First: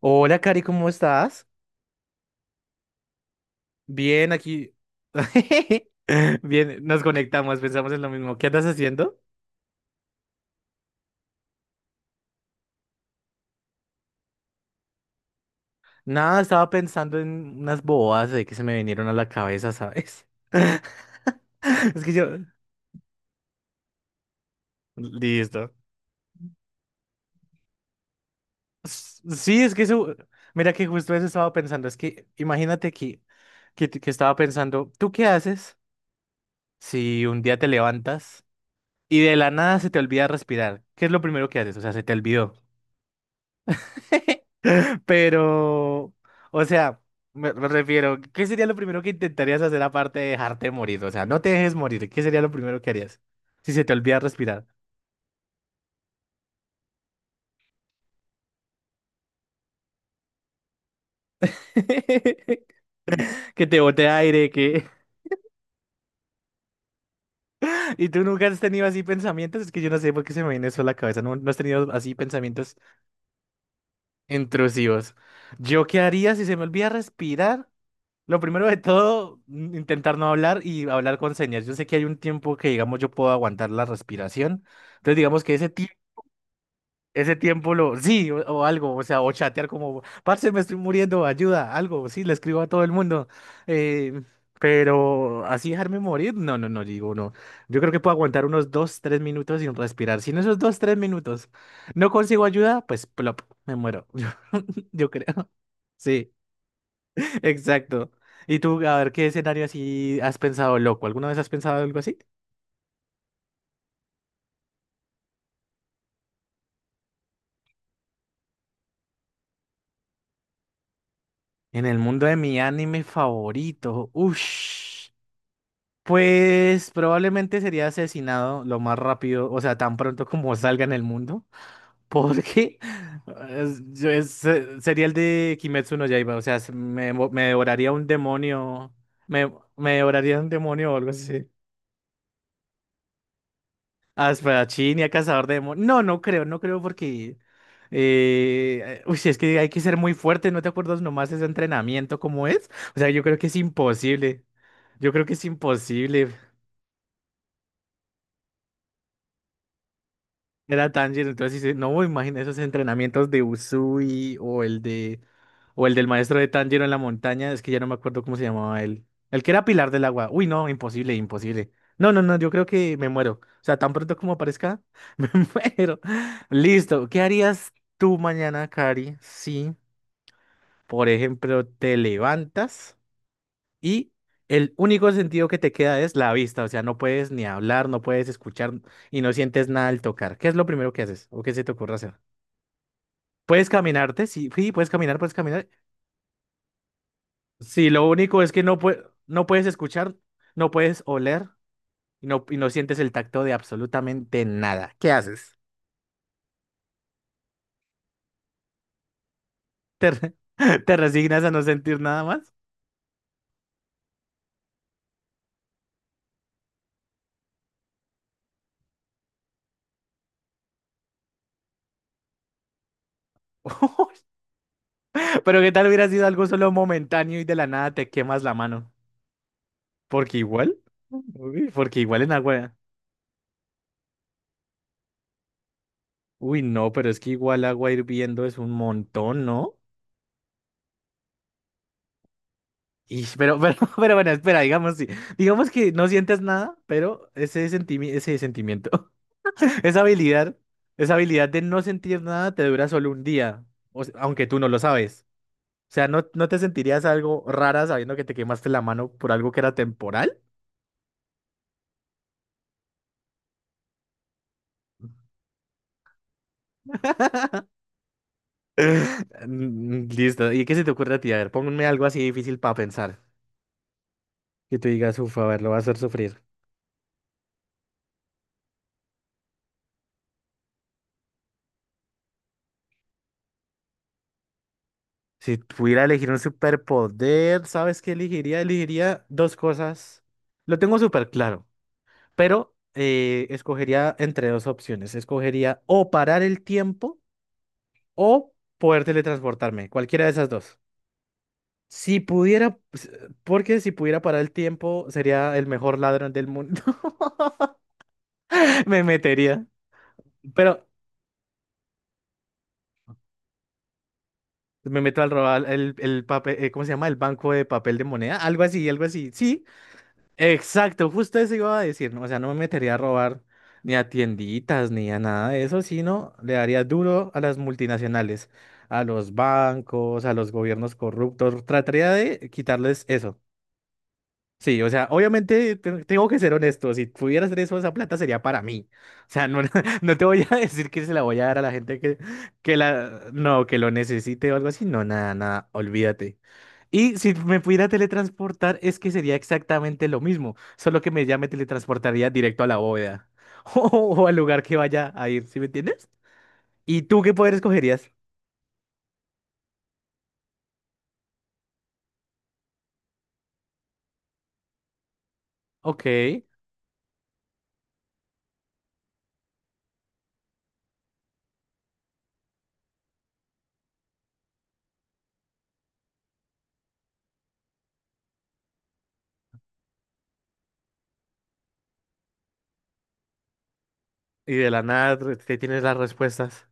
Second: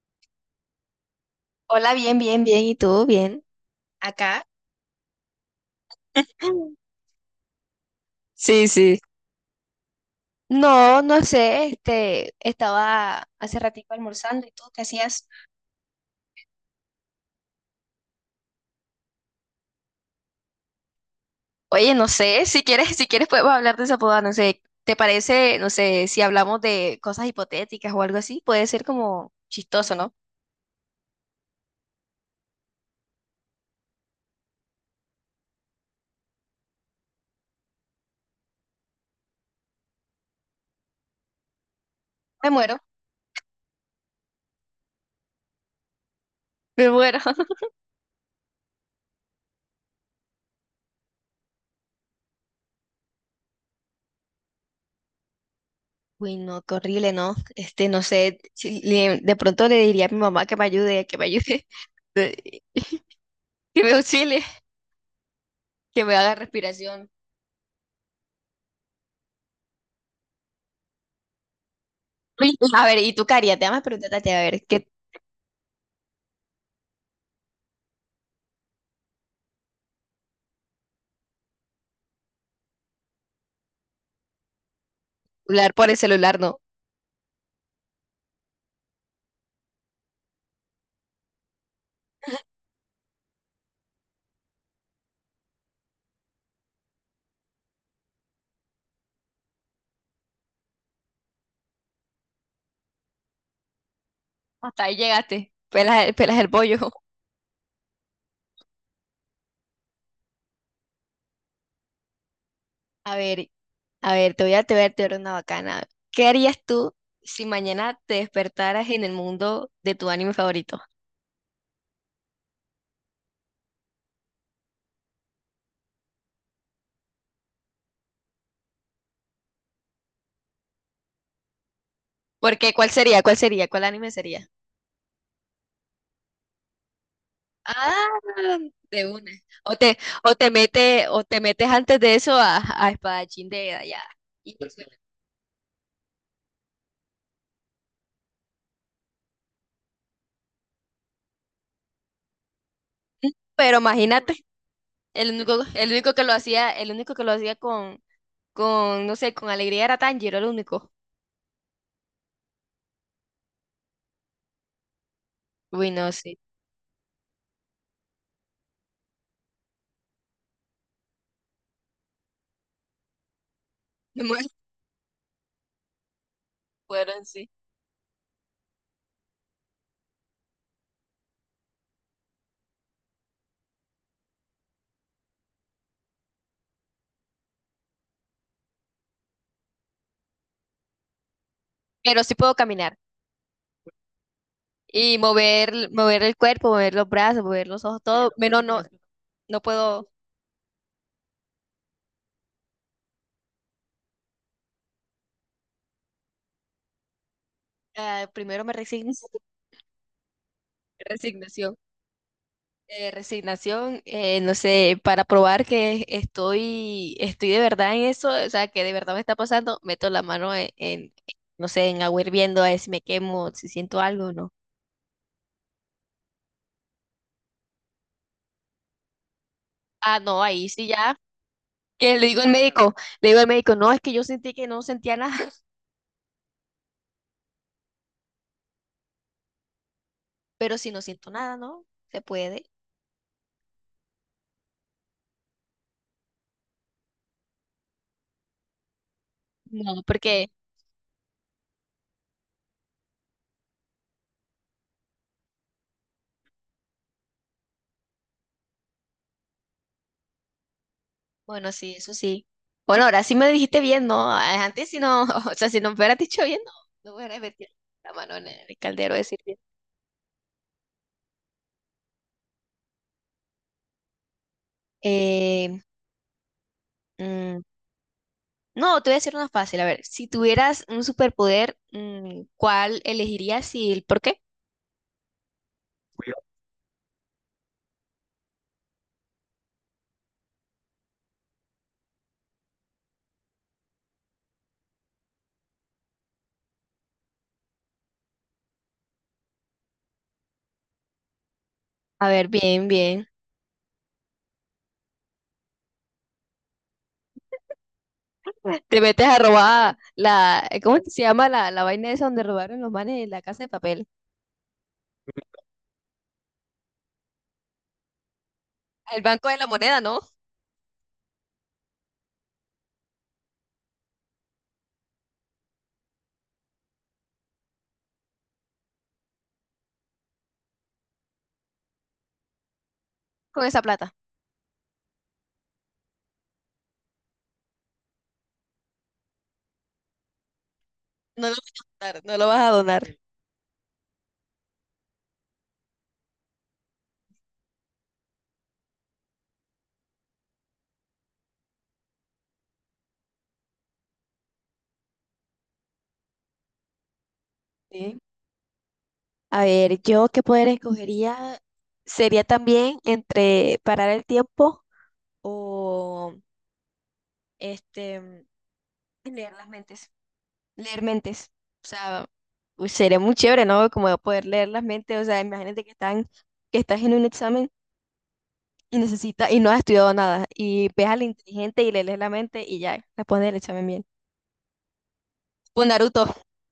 Hola, Cari, ¿cómo estás? Hola, bien, bien, bien. ¿Y tú? Bien. Bien, Acá. aquí. Bien, nos conectamos, pensamos en lo mismo. ¿Qué andas Sí, sí. haciendo? No, no sé, estaba hace ratito almorzando y tú qué hacías. Nada, estaba pensando en unas bobadas de que se me vinieron a la cabeza, ¿sabes? Oye, Es no que yo. sé, si quieres podemos hablar de esa boda, no sé, ¿te parece, no Listo. sé, si hablamos de cosas hipotéticas o algo así? Puede ser como Sí, es que chistoso, ¿no? eso. Mira que justo eso estaba pensando. Es que imagínate que estaba pensando, ¿tú qué haces si un día te levantas y de la nada se te olvida respirar? ¿Qué es lo primero que haces? O sea, se te Me olvidó. muero. Pero, o Me sea, muero. me, me refiero, ¿qué sería lo primero que intentarías hacer aparte de dejarte morir? O sea, no te dejes morir, ¿qué sería lo primero que harías? Si se te olvida respirar. Uy, no, qué horrible, ¿no? No sé, si le- de pronto le diría a mi mamá que me ayude, que Que te me bote auxilie, aire, que... que me haga respiración. ¿Y tú nunca has tenido así pensamientos? Es que yo no sé por qué se me viene eso a la cabeza. No, no has tenido así Uy, pensamientos a ver, ¿y tú qué harías? Déjame preguntarte, a ver, ¿qué intrusivos. ¿Yo qué haría si se me olvida respirar? Lo primero de todo, intentar no hablar y hablar con señas. Yo sé que hay un tiempo que, digamos, yo puedo aguantar la respiración. Entonces, digamos que ese celular por tiempo. el celular no? Ese tiempo lo, sí, o algo, o sea, o chatear como, parce, me estoy muriendo, ayuda, algo, sí, le escribo a todo el mundo. eh, pero así dejarme morir, no, no, no, digo, no. Yo creo que puedo aguantar unos dos, tres minutos sin respirar. Si en esos dos, tres minutos no consigo ayuda, pues plop, me muero. Yo, Hasta ahí yo creo. llegaste, pelas, Sí, pelas el bollo. exacto. Y tú, a ver, ¿qué escenario así has pensado, loco? ¿Alguna vez has pensado algo así? A ver, a ver, te voy a dar una bacana. ¿Qué harías tú si mañana te despertaras en el mundo de tu anime favorito? En el mundo de mi anime favorito, uff. Pues probablemente sería asesinado lo más rápido, o sea, tan pronto como salga en el mundo, Porque, porque ¿cuál sería? ¿Cuál sería? ¿Cuál anime sería? Sería el de Kimetsu no Yaiba, o sea, me, me devoraría un Ah, demonio, de una. me, O me te, devoraría un demonio o algo o te así. metes antes de eso a Espadachín de allá. Y- Asparachín y a cazador de demonios. No, no creo, no creo porque, uy, es que hay que ser muy fuerte, ¿no te acuerdas nomás ese entrenamiento cómo es? O sea, yo creo que es Pero imagínate, imposible, yo creo que es imposible. El único que lo hacía con, no sé, con alegría era Tanjiro el Era único. Tanjiro, entonces dice, no, imagina esos entrenamientos de Usui o el de o Uy, el del no, sí. maestro de Tanjiro en la montaña, es que ya no me acuerdo cómo se llamaba él. El que era Pilar del Agua. Uy, no, imposible, imposible. No, no, no, yo creo que me muero. O sea, tan pronto No como me aparezca, me muero. Listo, acuerdo ¿qué en sí. harías tú mañana, Cari? Si, por ejemplo, te levantas y el único sentido que te queda es la vista, o sea, no puedes ni hablar, no puedes escuchar y no sientes nada al tocar. ¿Qué es lo primero que haces o qué se te ocurre hacer? Pero sí puedo caminar Puedes caminarte, sí, sí, puedes y caminar, puedes caminar. Mover el cuerpo, mover los brazos, mover los Sí, ojos, lo todo. único es que Menos no, no, no no puedes puedo. escuchar, no puedes oler y no sientes el tacto de absolutamente nada. ¿Qué haces? Primero me resigno. ¿Te, te resignas a no Resignación. sentir nada más? Resignación, no sé, para probar que estoy de verdad en eso, o sea, que de verdad me está pasando, meto la mano en no sé, en agua hirviendo a ver si me quemo, si siento algo o no. Pero ¿qué tal hubiera sido algo solo momentáneo y de la nada te quemas la mano? Ah, Porque no, ahí igual, sí ya. uy, porque Que igual le en digo al agua. médico, le digo al médico, no, es que yo sentí que no sentía nada, Uy, no, pero es que igual agua hirviendo es un montón, ¿no? pero si no siento nada, ¿no? Se puede. Y, pero bueno, espera, digamos, sí. Digamos que no sientes nada, pero ese sentimiento, esa No, porque, habilidad, esa habilidad de no sentir nada te dura solo un día, o sea, aunque tú no lo sabes. O sea, ¿no, no te sentirías algo rara sabiendo que te quemaste la mano por algo que era temporal? bueno, sí, eso sí. Bueno, ahora sí me dijiste bien, ¿no? Ah, antes si no, o sea, si no me hubieras dicho bien, no, no me hubieras metido la mano en el caldero de decir bien. Listo. ¿Y qué se te ocurre a ti? A ver, ponme algo así difícil para pensar. Que tú digas, uff, a ver, lo va Eh, a hacer sufrir. mm, no, te voy a decir una fácil. A ver, si tuvieras un superpoder, ¿cuál elegirías y el por qué? Si pudiera elegir un superpoder, ¿sabes qué elegiría? Elegiría dos cosas. Lo tengo súper claro, pero escogería entre dos opciones. Escogería o parar el tiempo o poder teletransportarme, cualquiera de esas dos. Si A ver, pudiera, bien, pues, bien. porque si pudiera parar el tiempo, sería el mejor ladrón del mundo. Te Me metes a metería. robar la, Pero ¿cómo es que se llama la, la vaina esa donde robaron los manes de la casa de papel? me meto al robar el papel, ¿cómo se llama? El banco de papel de moneda, algo así, algo Al así. Banco de Sí, la Moneda, ¿no? exacto, justo eso iba a decir, ¿no? O sea, no me metería a robar ni a tienditas ni a nada de eso, sino le daría duro a las multinacionales, a los bancos, a los gobiernos corruptos. Trataría de quitarles eso. Con esa plata. Sí, o sea, obviamente tengo que ser honesto, si pudiera hacer eso, esa plata sería para mí. O sea, no, no te voy a decir que se la voy a No lo dar a vas la gente a donar, no lo vas a que donar. la, no, que lo necesite o algo así, no, nada, nada, olvídate. Y si me pudiera teletransportar, es que sería exactamente lo mismo, solo que me, ya me teletransportaría directo a la bóveda o, al lugar que vaya a ir, ¿sí me entiendes? ¿Y tú qué poder escogerías? Sí. A ver, yo qué poder escogería sería también entre parar el tiempo Ok, o y este leer las mentes. Leer mentes. O sea, uy, sería muy chévere, ¿no? Como poder leer las mentes. O sea, que estás en un examen y y no has estudiado nada. Y ves al inteligente y le lees la mente y ya, responde el examen bien. de la nada te tienes Pues las Naruto, respuestas.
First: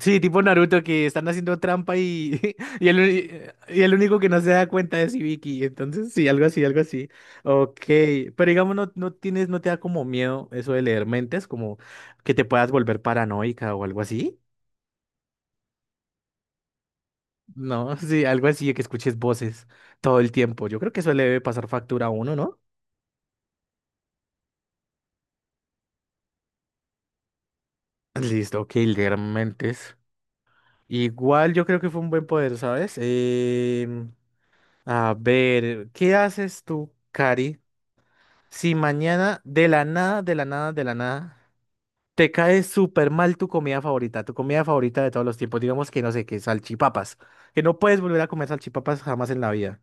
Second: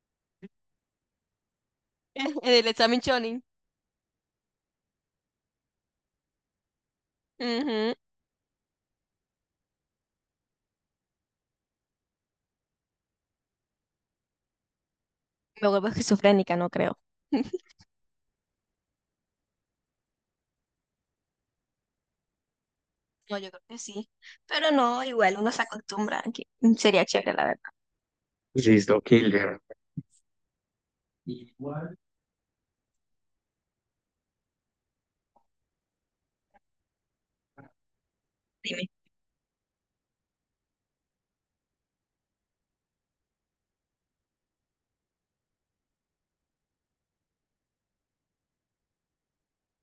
Sí, tipo Naruto que están haciendo trampa en y, el y, el, examen Shonin. y el único que no se da cuenta es Ibiki. Entonces, sí, algo así, algo así. Ok, Ujú. pero digamos, no, no tienes, no te da como miedo eso de leer mentes, como que te puedas volver paranoica o algo así. Me vuelvo esquizofrénica, no creo. No, sí, algo así de que escuches voces todo el tiempo. Yo creo que eso le debe pasar factura a uno, ¿no? No, yo creo que sí. Pero no, igual uno se acostumbra, que sería chévere, la verdad. Listo, ok, leer mentes. Igual yo creo que fue un buen poder, ¿sabes? A ver, ¿qué haces tú, Cari? Si Dime. mañana de la nada, de la nada, de la nada, te cae súper mal tu comida favorita de todos los tiempos, digamos que no sé, que salchipapas, que no puedes volver a comer salchipapas jamás en la vida.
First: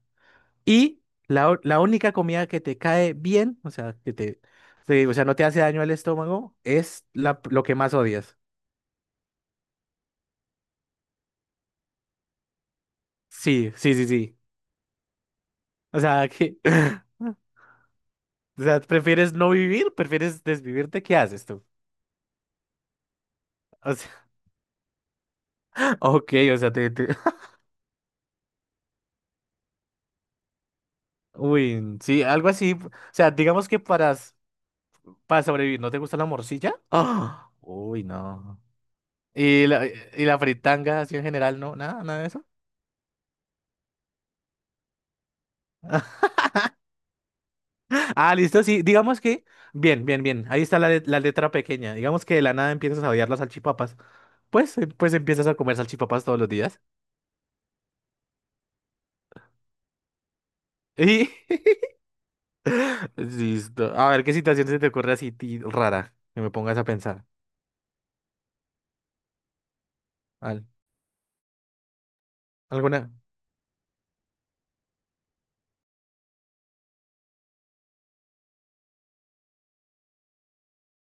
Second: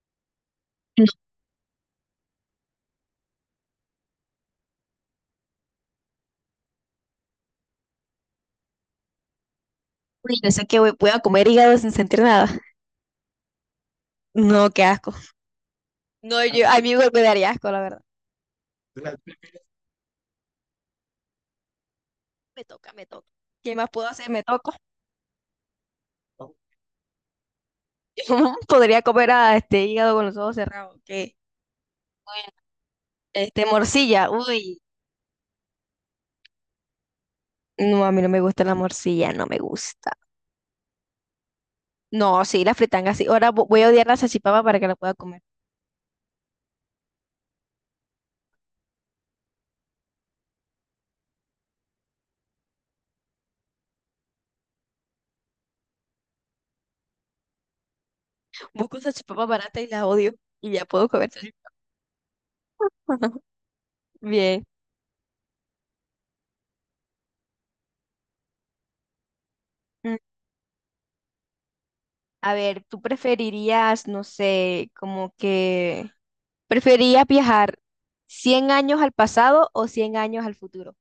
Y No, la, la única comida que te cae bien, o sea, que te, o sea, no te hace daño al estómago, es la, lo que más odias. uy, yo sé que voy a comer hígado sin sentir nada. Sí, sí, sí, sí. No, qué asco. O sea, No, que, yo, a mí me daría asco, la verdad. o sea, ¿prefieres no vivir? ¿Prefieres desvivirte? ¿Qué haces tú? Me toca. ¿Qué más O puedo sea, hacer? Me toco. ok, o sea, te, ¿Cómo podría comer a este hígado con los ojos cerrados? ¿Qué? Uy, sí, Bueno, algo así. O sea, este, digamos que para. morcilla. Uy, Para sobrevivir, ¿no te gusta la morcilla? ¡Ah! no, Uy, a mí no me no. gusta la morcilla, no me gusta. Y la fritanga así en general? ¿No? ¿Nada, nada de No, eso? sí, la fritanga sí. Ahora voy a odiar la salchipapa para que la pueda comer. Ah, listo, sí. Digamos que... Bien, bien, bien. Ahí está la, la letra pequeña. Digamos que de la nada empiezas a odiar las salchipapas. Pues, pues empiezas a comer salchipapas todos los días. Busco una salchipapa barata y la odio y ya puedo Y... comer salchipapa. Listo. A ver, ¿qué Bien. situación se te ocurre así rara? Que me pongas a pensar. Mm, Al- a ver, ¿tú ¿Alguna? preferirías, no sé, como que... ¿preferirías viajar 100 años al pasado o 100 años al futuro?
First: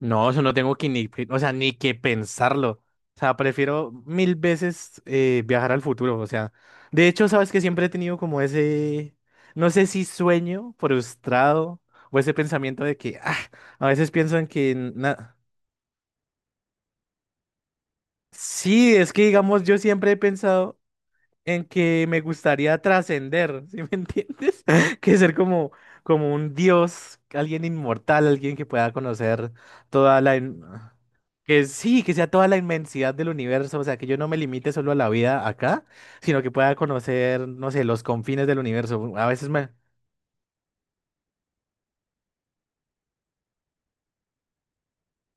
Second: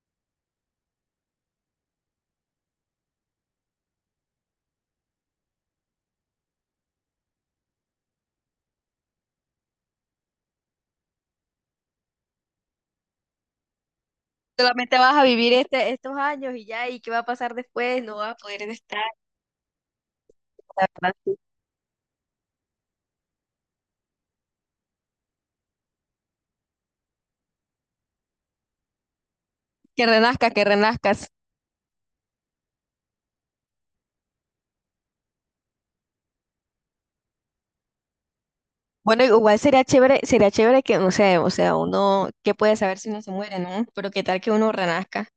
No, eso no tengo que ni, o sea, ni que pensarlo. O sea, prefiero mil veces viajar al futuro. O sea, de hecho, sabes que siempre he tenido como ese, no sé si sueño frustrado o ese pensamiento de que, ah, a veces pienso en que, Solamente vas a vivir estos años y ya, ¿y qué va a pasar después? No vas a poder sí, estar. es que digamos, yo siempre he pensado La verdad, sí. en que me gustaría trascender, ¿sí me entiendes? Que ser como, como un dios, alguien inmortal, alguien que pueda conocer Que toda la... renazca, que renazcas. Que sí, que sea toda la inmensidad del universo, o sea, que yo no me limite solo a la vida acá, sino que pueda conocer, no sé, los confines del universo. Bueno, A veces igual me... sería chévere que, no sé, o sea, uno, ¿qué puede saber si uno se muere, no? Pero qué tal que uno renazca.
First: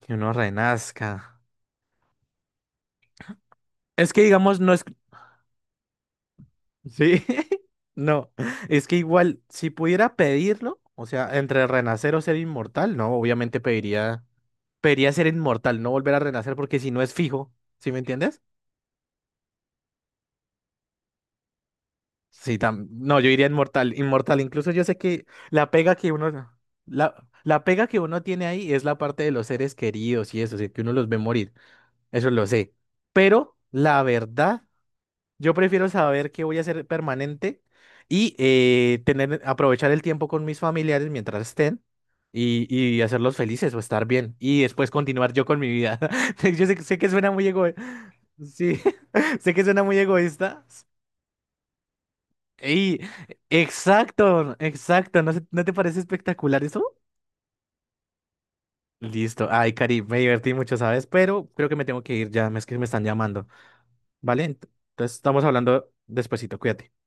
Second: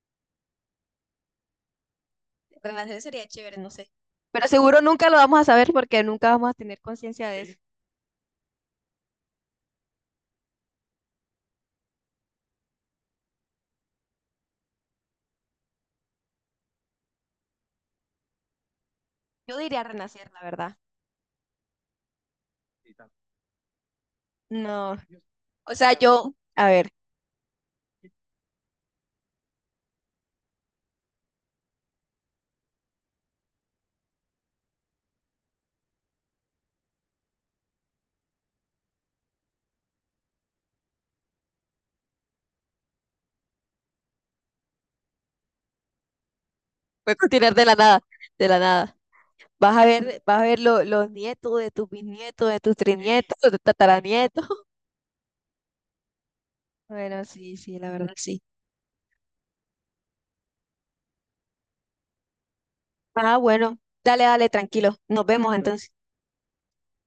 Que uno renazca. ¿Verdad? Eso sería chévere, no sé. Es que Pero digamos, no seguro es... nunca lo vamos a saber porque nunca vamos a tener Sí, conciencia de eso. no, es que igual, si pudiera pedirlo, o sea, entre renacer o ser inmortal, no, obviamente pediría... Debería ser inmortal, no volver a renacer, porque si no es fijo, ¿sí me entiendes? Yo diría renacer, la verdad. Sí, no, yo iría inmortal, inmortal. Incluso yo No, sé que o sea, yo, a ver, la, la pega que uno tiene ahí es la parte de los seres queridos y eso, o sea, que uno los ve morir, eso lo sé. Pero la verdad yo prefiero saber que voy a ser permanente y tener, aprovechar el tiempo con mis familiares mientras estén y hacerlos felices o estar bien y después continuar yo con mi vida. Yo sé, sé que voy a suena muy continuar de la egoísta. nada, de la Sí, nada. sé que suena muy Vas a ver egoísta. Los nietos de tus bisnietos, de tus Y trinietos, de tus tataranietos. exacto, exacto. ¿No, no te parece espectacular eso? Bueno, sí, sí, la verdad, sí. Listo. Ay, Cari, me divertí mucho, ¿sabes? Pero creo que me tengo que ir ya, es que me están Ah, llamando. bueno, dale, ¿Vale? dale, tranquilo. Entonces Nos estamos vemos entonces. hablando despuesito, cuídate.